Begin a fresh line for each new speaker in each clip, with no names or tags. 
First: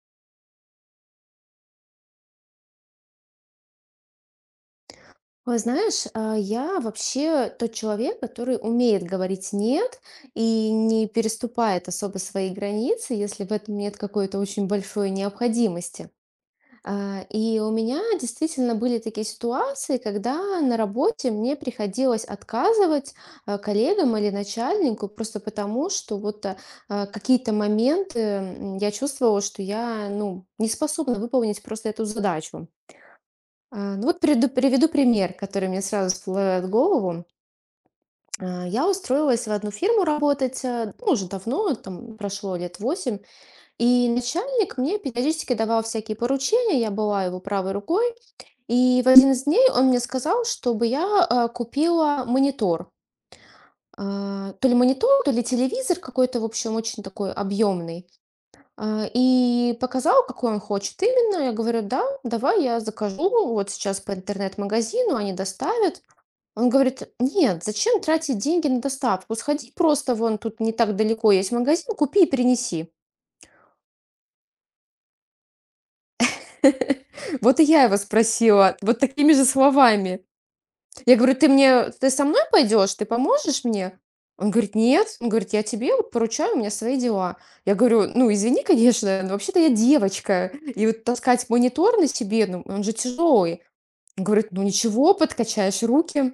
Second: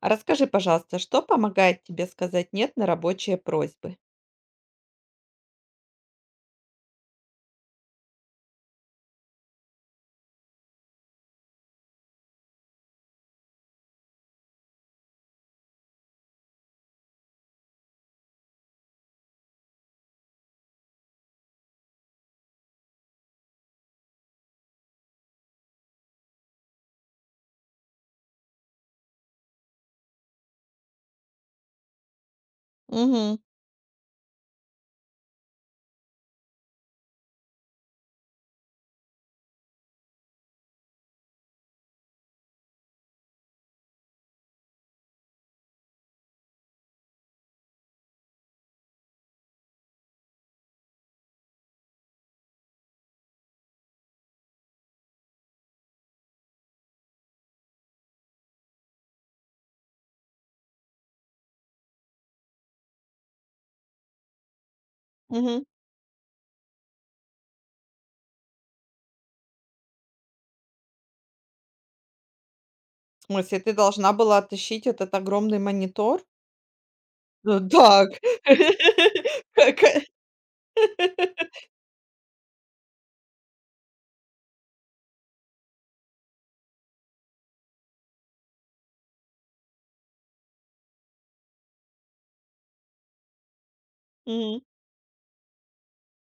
А расскажи, пожалуйста, что помогает тебе сказать "нет" на рабочие просьбы?
Ой, знаешь, я вообще тот человек, который умеет говорить «нет» и не переступает особо свои границы, если в этом нет какой-то очень большой необходимости. И у меня действительно были такие ситуации, когда на работе мне приходилось отказывать коллегам или начальнику просто потому, что вот какие-то моменты, я чувствовала, что я, ну, не способна выполнить просто эту задачу.
Мгм.
Ну вот приду приведу пример, который мне сразу всплывает в голову. Я устроилась в одну фирму работать, ну, уже давно, там прошло лет 8, и начальник мне периодически давал всякие поручения, я была его правой рукой, и в один из дней он мне сказал, чтобы я, купила монитор. То ли монитор, то ли телевизор какой-то, в общем, очень такой объемный. И показал, какой он хочет именно. Я говорю: "Да, давай я закажу вот сейчас по интернет-магазину, они
Мгм.
доставят". Он говорит: "Нет, зачем тратить деньги на доставку? Сходи просто вон тут не так далеко есть магазин, купи и принеси".
В смысле, ты должна была оттащить этот огромный монитор?
Вот и я его
Да, ка
спросила вот такими же словами. Я говорю: "Ты мне ты со мной пойдешь? Ты поможешь мне?" Он говорит: "Нет". Он говорит: "Я тебе вот поручаю, у меня свои дела". Я говорю: "Ну, извини, конечно, но вообще-то я девочка". И вот таскать монитор на себе, ну, он же тяжелый. Он говорит:
Мгм.
"Ну ничего, подкачаешь руки".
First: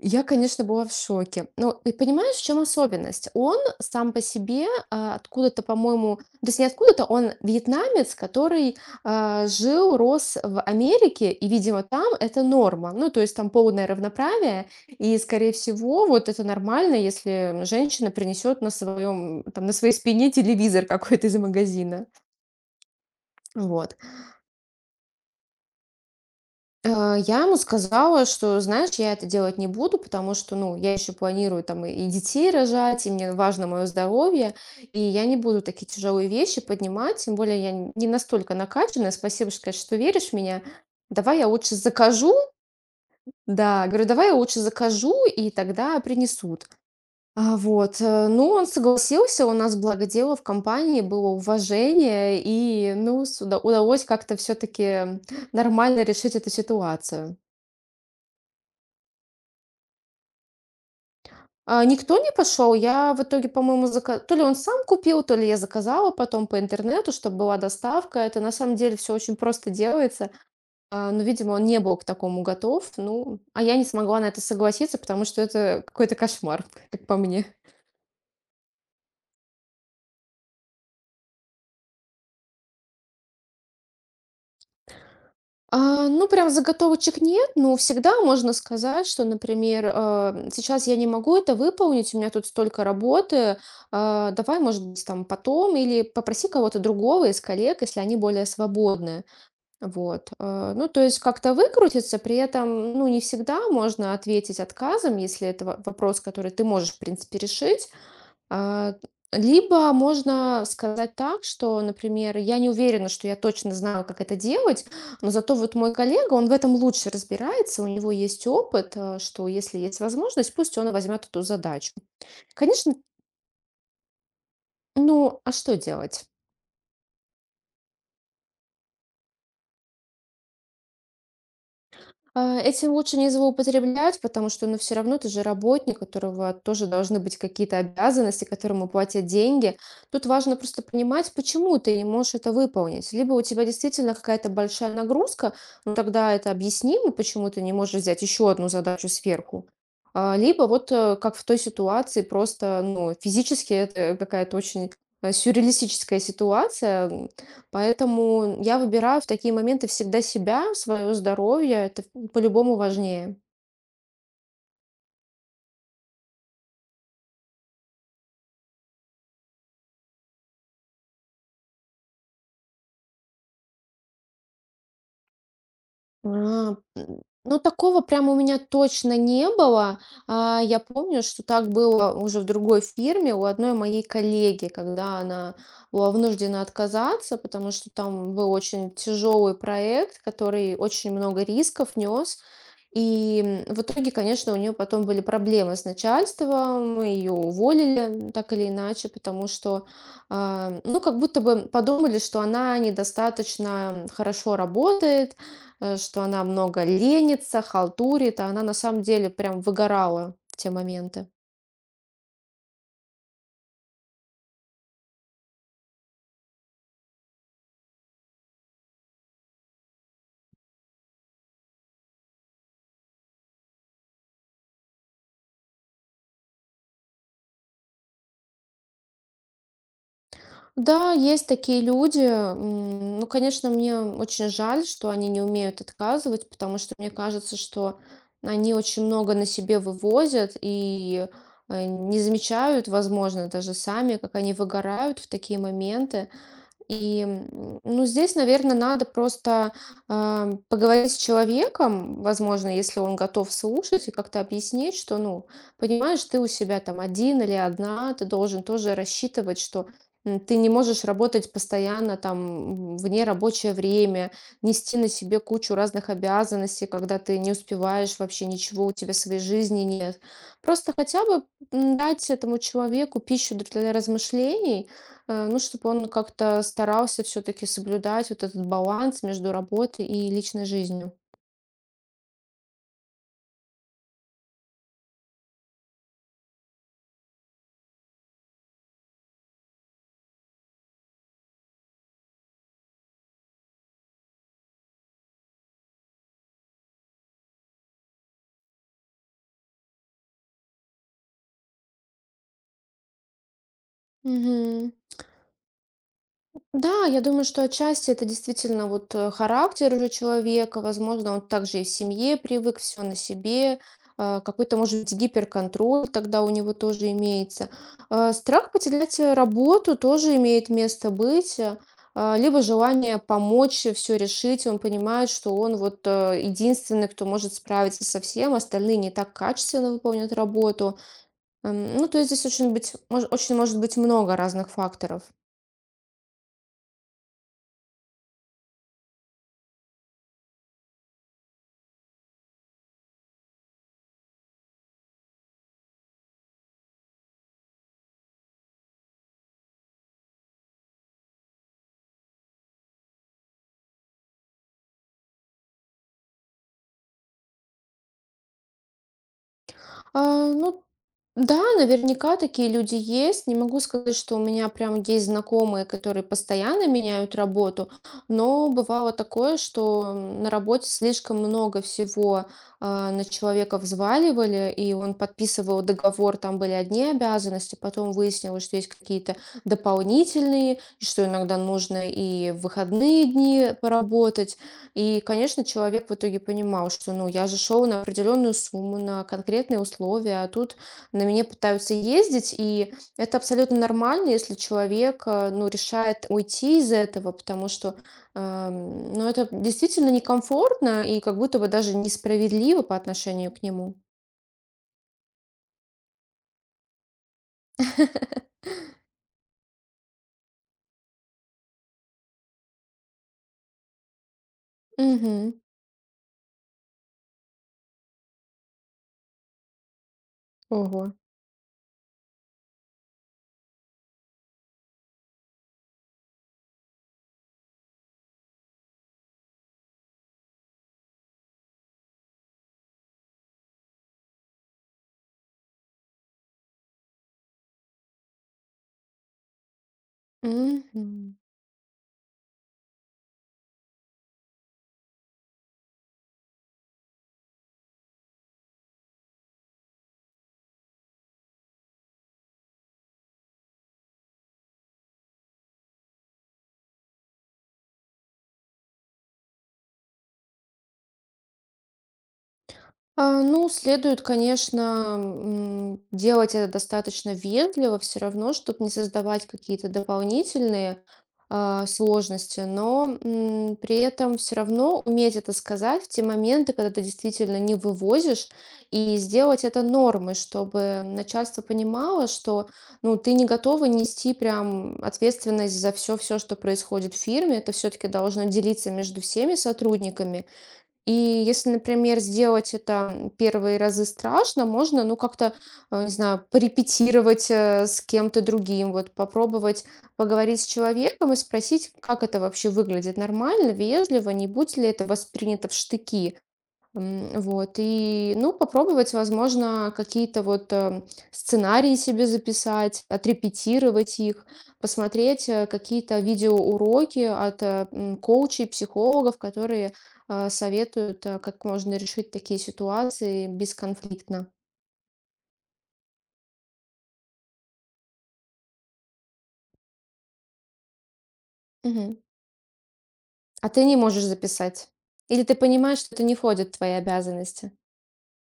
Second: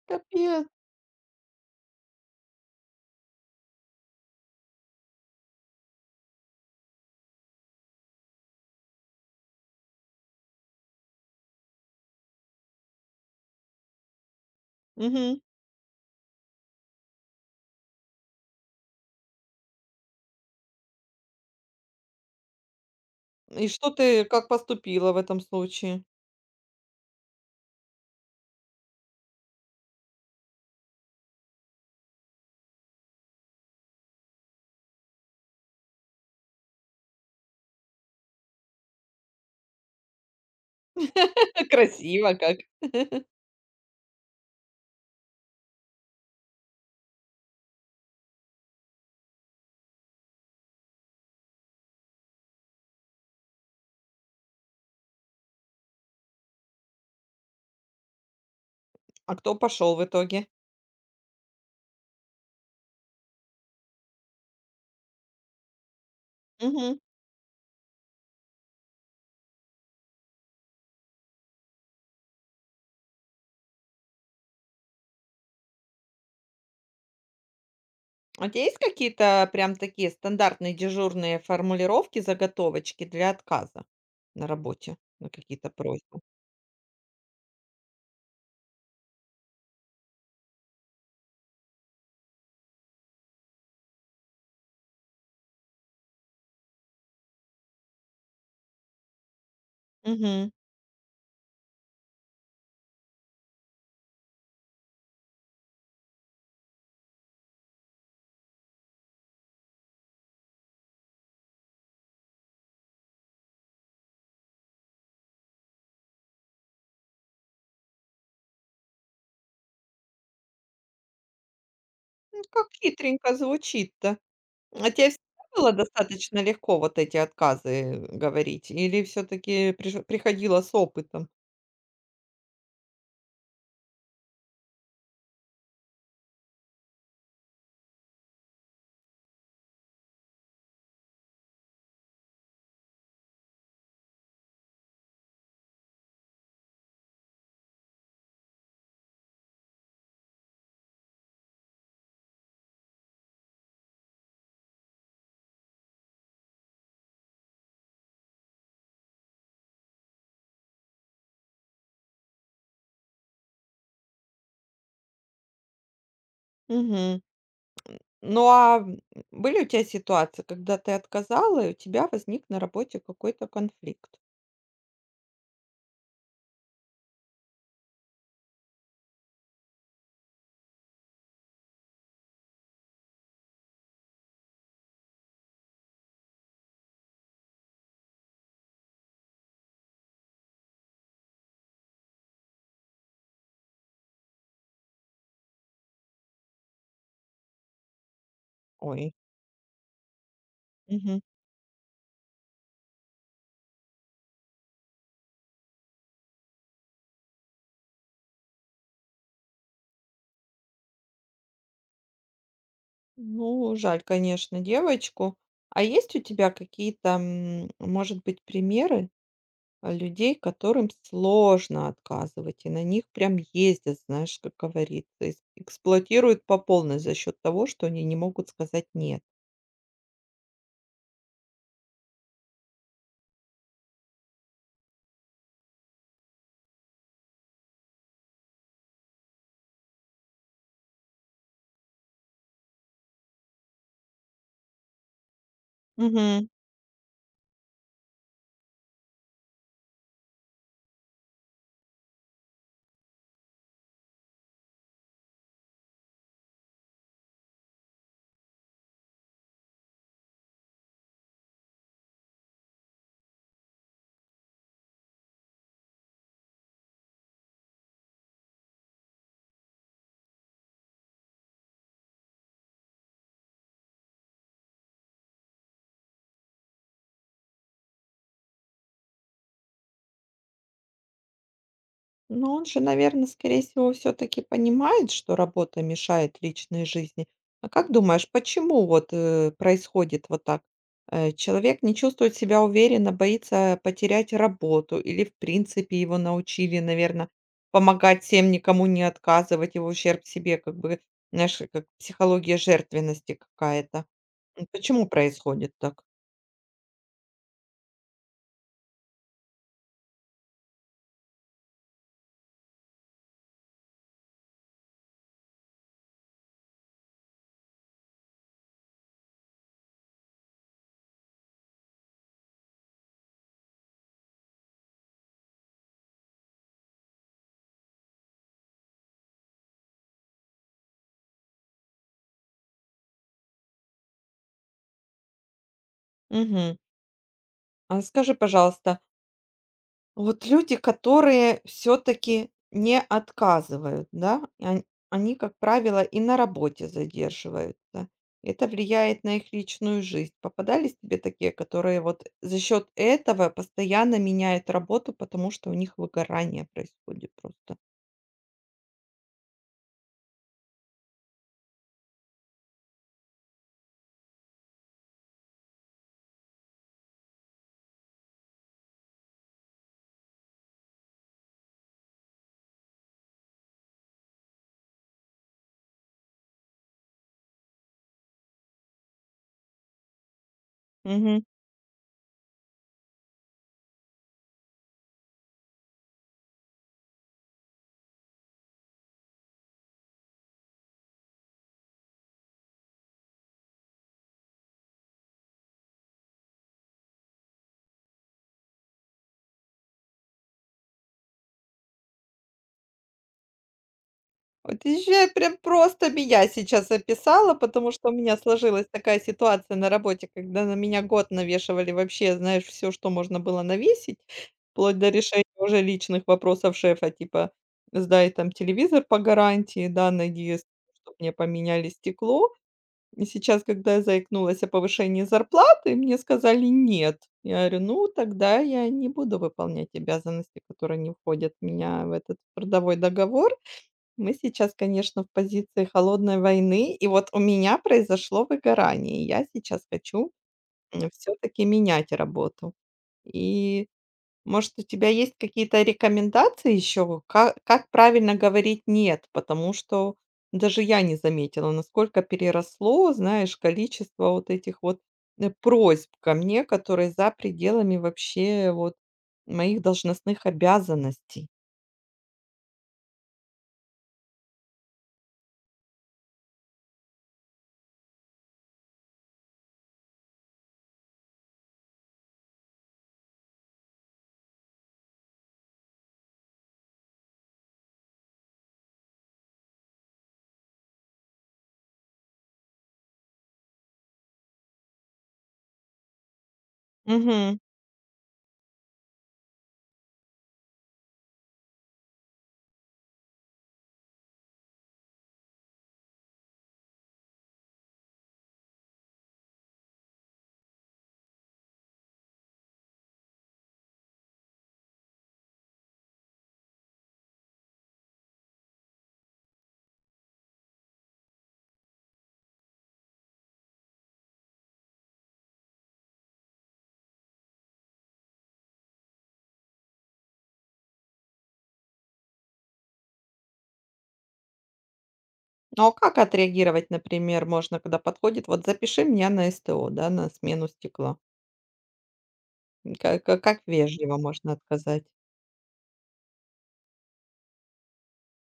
Я, конечно,
Капец.
была в шоке. Но и понимаешь, в чем особенность? Он сам по себе откуда-то, по-моему, то есть не откуда-то, он вьетнамец, который жил, рос в Америке, и, видимо, там это норма. Ну, то есть там полное равноправие, и,
Мгм.
скорее всего, вот это нормально, если женщина принесет на своем, там, на своей спине телевизор какой-то из магазина.
И что
Вот.
ты как поступила в этом случае?
Э, я ему сказала, что, знаешь, я это делать не буду, потому что, ну, я еще планирую там и детей рожать, и мне важно мое здоровье, и я не буду такие тяжелые вещи поднимать, тем более я не настолько накачанная. Спасибо, что, конечно, что веришь в меня. Давай я лучше закажу,
Красиво как.
да, говорю, давай я лучше закажу, и тогда принесут. Вот, ну, он согласился, у нас, благо дело, в компании было уважение, и, ну, с удалось как-то все-таки нормально решить эту ситуацию.
А кто пошел в итоге?
Никто не пошел. Я в итоге, по-моему, зака то ли он сам купил, то ли я заказала потом по
Мгм.
интернету, чтобы была доставка. Это на самом деле все очень просто делается. Но, видимо, он не был к такому готов. Ну, а я не смогла на это согласиться, потому что это какой-то кошмар, как по мне.
А у тебя есть какие-то прям такие стандартные дежурные формулировки, заготовочки для отказа на работе, на какие-то просьбы?
Ну, прям заготовочек нет, но всегда можно сказать, что, например, э, сейчас я не могу это выполнить, у меня тут столько работы, давай, может быть, там потом, или попроси кого-то другого из коллег, если они более свободны. Вот.
Мгм.
Ну, то есть как-то выкрутиться, при этом, ну, не всегда можно ответить отказом, если это вопрос, который ты можешь, в принципе, решить. А, Либо можно сказать так, что, например, я не уверена, что я точно знаю, как это делать, но зато вот мой коллега, он в этом лучше разбирается, у него есть опыт, что если есть возможность, пусть он возьмет эту задачу.
Ну, как
Конечно,
хитренько звучит-то. А тебе
ну,
всегда
а
было
что делать?
достаточно легко вот эти отказы говорить или все таки приш приходило с опытом?
Этим лучше не злоупотреблять, потому что, ну, все равно ты же работник, у которого тоже должны быть какие-то обязанности, которому платят деньги. Тут важно просто понимать, почему ты не можешь это выполнить. Либо у тебя действительно какая-то большая нагрузка, ну, тогда это объяснимо, почему ты не можешь взять еще одну задачу сверху. Либо вот, как в той ситуации, просто, ну, физически это какая-то очень сюрреалистическая ситуация. Поэтому я выбираю в такие моменты всегда себя, свое здоровье. Это по-любому важнее.
Мгм. Ну, были у тебя ситуации, когда ты отказала и у тебя возник на работе какой-то конфликт?
Ну, такого прям у меня точно не было. Я помню, что так было уже в другой фирме у одной моей коллеги, когда она была вынуждена отказаться, потому что там был очень тяжелый проект, который очень много рисков нес. И, в итоге, конечно, у нее потом были проблемы с начальством, мы ее уволили так или иначе,
Ой.
потому что, ну, как
Мгм.
будто бы подумали, что она недостаточно хорошо работает, что она много ленится, халтурит, а она на самом деле прям выгорала в те моменты.
Ну, жаль, конечно, девочку. А есть у тебя какие-то, может быть, примеры? А людей, которым сложно отказывать, и на них прям ездят, знаешь, как говорится, эс эксплуатируют по полной за счет того, что они не могут сказать "нет".
Да, есть такие люди. Ну, конечно, мне очень жаль, что они не умеют отказывать, потому что мне кажется, что они очень много на себе вывозят и не замечают, возможно, даже сами, как они выгорают в такие моменты.
Мгм.
И, ну, здесь, наверное, надо просто поговорить с человеком, возможно, если он готов слушать, и как-то объяснить, что, ну, понимаешь, ты у себя там один или одна, ты должен тоже рассчитывать, что ты не можешь работать постоянно там вне рабочее время, нести на себе кучу разных обязанностей, когда ты не успеваешь вообще ничего, у тебя своей жизни нет. Просто хотя бы дать этому человеку пищу для размышлений, ну, чтобы он как-то старался все-таки соблюдать вот этот баланс между работой и личной жизнью.
Но он же, наверное, скорее всего, все таки понимает, что работа мешает личной жизни. А как думаешь, почему вот происходит вот так? Человек не чувствует себя уверенно, боится потерять работу или, в принципе, его научили, наверное, помогать всем, никому не отказывать, его в ущерб себе, как бы, знаешь, как психология жертвенности какая-то.
Мгм.
Почему происходит так?
Да, я думаю, что отчасти это действительно вот характер уже человека. Возможно, он также и в семье привык все на себе. Какой-то, может быть, гиперконтроль тогда у него тоже имеется. Страх потерять работу тоже имеет место быть. Либо желание помочь все решить. Он понимает, что он вот единственный, кто может справиться со всем. Остальные не так качественно выполнят работу. Ну, то есть здесь очень может быть много разных факторов.
Мгм. А скажи, пожалуйста, вот люди, которые все-таки не отказывают, да, они, как правило, и на работе задерживаются. Это влияет на их личную жизнь. Попадались тебе такие, которые вот за счет этого постоянно меняют работу, потому что у них выгорание происходит просто?
Ну да, наверняка такие люди есть. Не могу сказать, что у меня прям есть знакомые, которые постоянно меняют работу, но бывало такое, что на работе слишком много всего на человека взваливали, и он подписывал договор, там были одни обязанности, потом выяснилось, что есть какие-то дополнительные, и что иногда нужно и в выходные дни поработать. И, конечно, человек в итоге понимал, что, ну, я же шел на определенную сумму, на конкретные условия, а тут на меня пытаются ездить, и это абсолютно нормально, если человек, ну, решает уйти из этого, потому что, ну, это действительно некомфортно и как будто бы даже несправедливо по отношению к нему.
Вот езжай, прям просто меня сейчас описала, потому что у меня сложилась такая ситуация на работе, когда на меня год навешивали вообще, знаешь, все, что можно было навесить, вплоть до решения
Мгм.
уже личных вопросов шефа, типа: "Сдай там телевизор по гарантии, да, найди,
Ого.
чтоб мне поменяли стекло". И сейчас, когда я заикнулась о повышении зарплаты, мне сказали: "Нет". Я говорю: "Ну, тогда я не буду выполнять обязанности, которые не входят у меня в этот трудовой договор". Мы сейчас, конечно, в позиции холодной войны, и вот у меня произошло выгорание. И я сейчас хочу все
Мгм.
таки менять работу. И, может, у тебя есть какие-то рекомендации еще, ка как правильно говорить "нет"? Потому что даже я не заметила, насколько переросло, знаешь, количество вот этих вот просьб ко мне, которые за пределами вообще вот моих должностных обязанностей.
Ну, следует, конечно, делать это достаточно вежливо, все равно, чтобы не создавать какие-то дополнительные сложности, но при этом все равно уметь это сказать в те моменты, когда ты действительно не вывозишь, и сделать это нормой, чтобы начальство понимало, что ну, ты не готова нести прям ответственность за все-все, что происходит в фирме, это все-таки должно делиться между всеми сотрудниками. И если, например, сделать это, первые разы страшно, можно, ну, как-то, не знаю, порепетировать, с кем-то другим, вот попробовать поговорить с человеком и спросить, как это вообще выглядит, нормально, вежливо, не будет ли это воспринято в штыки. Вот, и, ну, попробовать, возможно, какие-то вот сценарии себе записать, отрепетировать их, посмотреть какие-то видеоуроки от коучей, психологов, которые советуют, как можно решить такие ситуации бесконфликтно.
Ну, а как отреагировать, например, можно, когда подходит: "Вот запиши меня на СТО, да, на смену стекла".
Мгм.
Ка ка Как
А ты не
вежливо
можешь
можно
записать?
отказать?
Или ты понимаешь, что это не входит в твои обязанности?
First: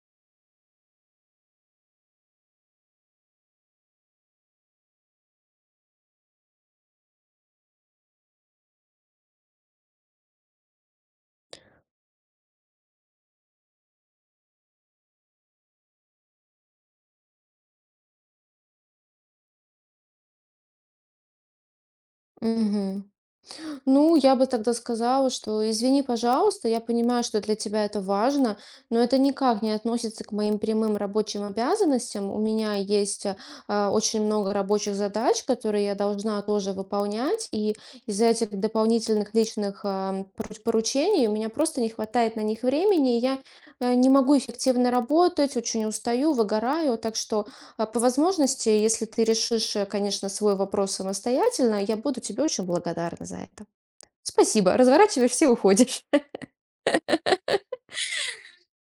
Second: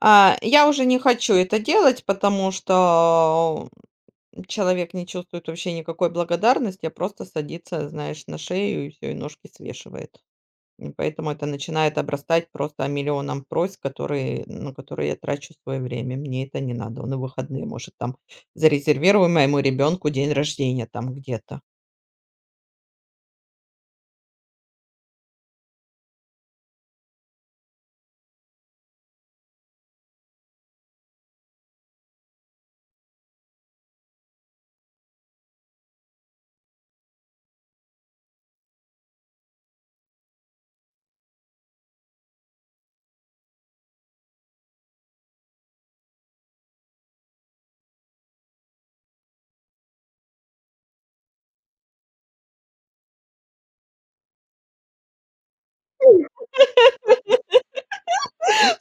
А я уже не хочу это делать, потому что человек не чувствует вообще никакой благодарности, а просто садится, знаешь, на шею и все и ножки свешивает. И поэтому это начинает обрастать просто миллионом просьб, которые я трачу свое время. Мне это не надо. На выходные, может, там зарезервируем моему ребенку день рождения там где-то.
Мгм. Ну, я бы тогда сказала, что извини, пожалуйста, я понимаю, что для тебя это важно, но это никак не относится к моим прямым рабочим обязанностям. У меня есть очень много рабочих задач, которые я должна тоже выполнять, и из-за этих дополнительных личных поручений у меня просто не хватает на них времени, и я не могу эффективно работать, очень устаю, выгораю, так что по возможности, если ты решишь, конечно, свой вопрос самостоятельно, я буду тебе очень благодарна за это. Спасибо, разворачиваешься и уходишь.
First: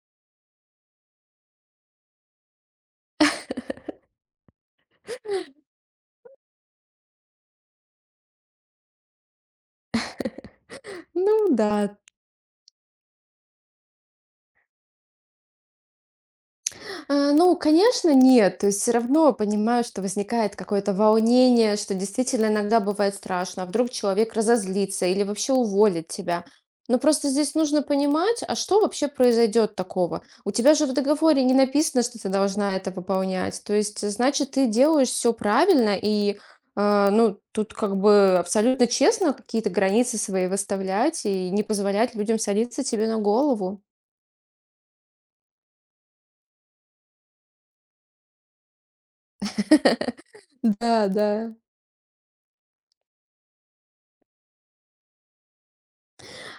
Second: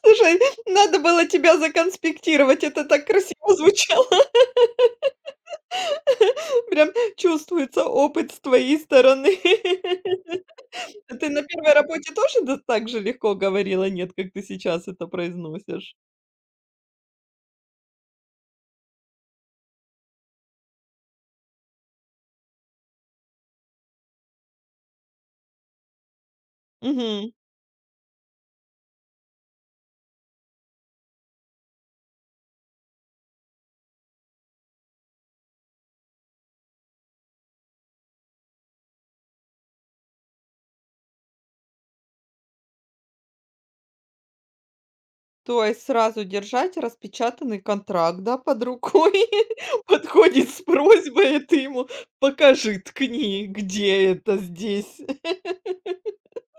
Слушай, надо было тебя законспектировать, это так красиво звучало. Прям чувствуется опыт с твоей стороны. А ты
Ну
на первой
да.
работе тоже да так же легко говорила "нет", как ты сейчас это произносишь?
Ну, конечно, нет. То есть все равно понимаю, что возникает какое-то волнение, что действительно иногда бывает страшно. А вдруг человек разозлится или вообще уволит тебя. Но просто
Мгм.
здесь нужно понимать, а что вообще произойдет такого? У тебя же в договоре не написано, что ты должна это выполнять. То есть, значит, ты делаешь все правильно и ну, тут как бы абсолютно честно какие-то границы свои выставлять и не позволять людям садиться тебе на голову.
То есть сразу держать распечатанный контракт, да, под рукой. Подходит с
Да,
просьбой, и
да.
ты ему: "Покажи, ткни, где это здесь".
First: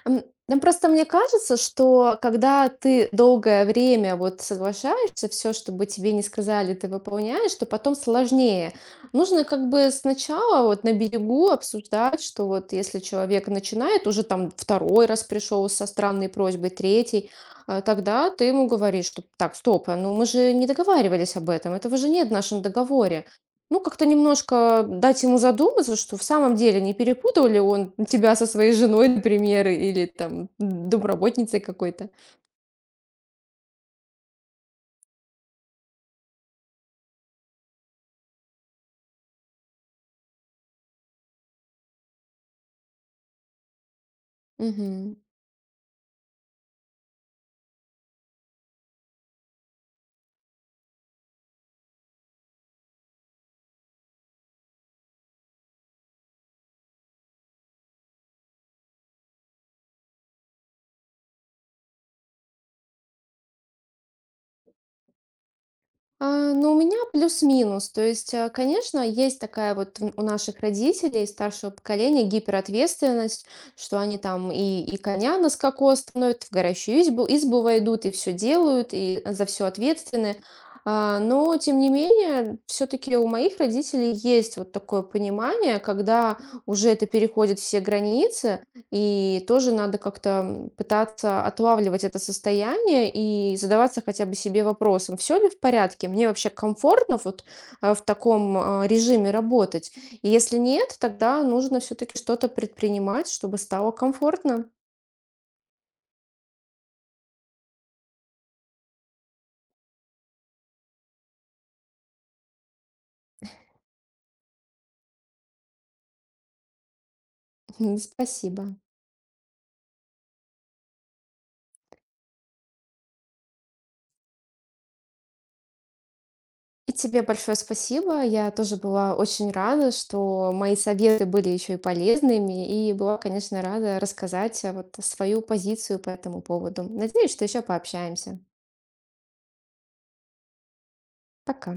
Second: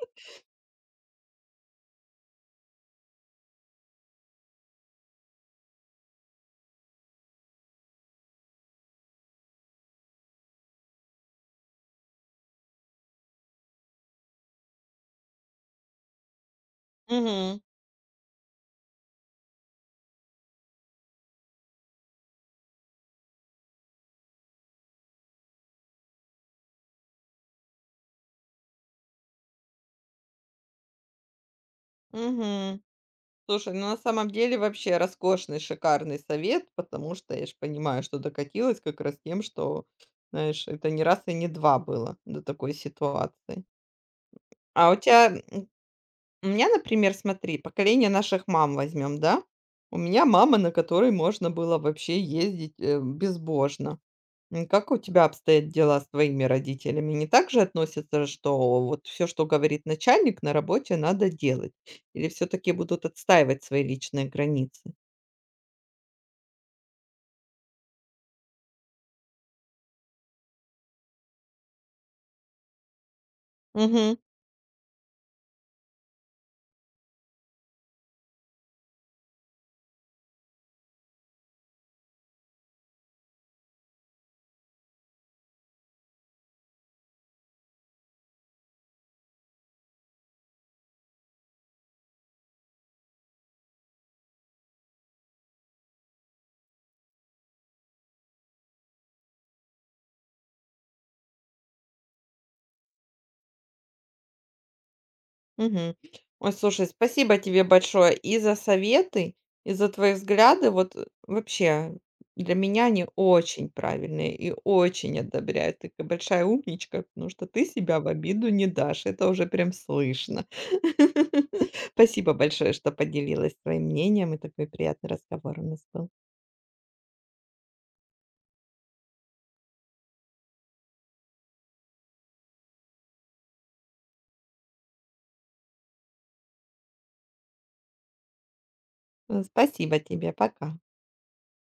М, ну, просто мне кажется, что когда ты долгое время вот соглашаешься, все, что бы тебе не сказали, ты выполняешь, то потом сложнее. Нужно как бы сначала вот на берегу обсуждать, что вот если человек начинает, уже там второй раз пришел со странной просьбой, третий,
Мгм.
тогда ты ему говоришь, что: "Так, стоп, а, ну мы же не договаривались об этом, этого же нет в нашем договоре". Ну, как-то немножко дать ему задуматься, что в самом деле не перепутал ли он тебя со своей женой, например, или там домработницей какой-то.
Мгм. Слушай, ну на самом деле вообще роскошный, шикарный совет, потому что я же понимаю, что докатилась как раз тем, что, знаешь, это не раз и не два было до такой ситуации. А у
Мгм.
тебя у меня, например, смотри, поколение наших мам возьмем, да? У меня мама, на которой можно было вообще ездить безбожно. Как у тебя обстоят дела с твоими родителями? Не так же относятся, что вот все, что говорит начальник на работе, надо делать? Или все-таки будут отстаивать свои личные границы?
Ну, у меня плюс-минус. То есть, конечно, есть такая вот у наших родителей старшего поколения гиперответственность, что они там и коня на скаку остановят, в горящую избу войдут, и все делают, и за все ответственны. Но, тем не менее, все-таки у моих родителей есть вот такое понимание, когда уже это переходит все границы, и тоже надо как-то пытаться отлавливать это состояние и задаваться хотя бы себе вопросом, все ли в порядке, мне вообще комфортно вот в таком режиме работать. И если нет, тогда нужно все-таки что-то предпринимать, чтобы стало комфортно.
Мгм. Ой, слушай, спасибо тебе большое и за советы, и за твои взгляды. Вот вообще, для меня они очень правильные и очень одобряют. Ты такая большая умничка, потому что ты себя в обиду не
Спасибо.
дашь. Это уже прям слышно. Спасибо большое, что поделилась своим мнением, и такой приятный разговор у нас был.
И тебе большое спасибо. Я тоже была очень рада, что мои советы были еще и полезными, и была, конечно, рада рассказать вот свою позицию по этому поводу. Надеюсь, что еще пообщаемся.
Спасибо тебе. Пока.
Пока.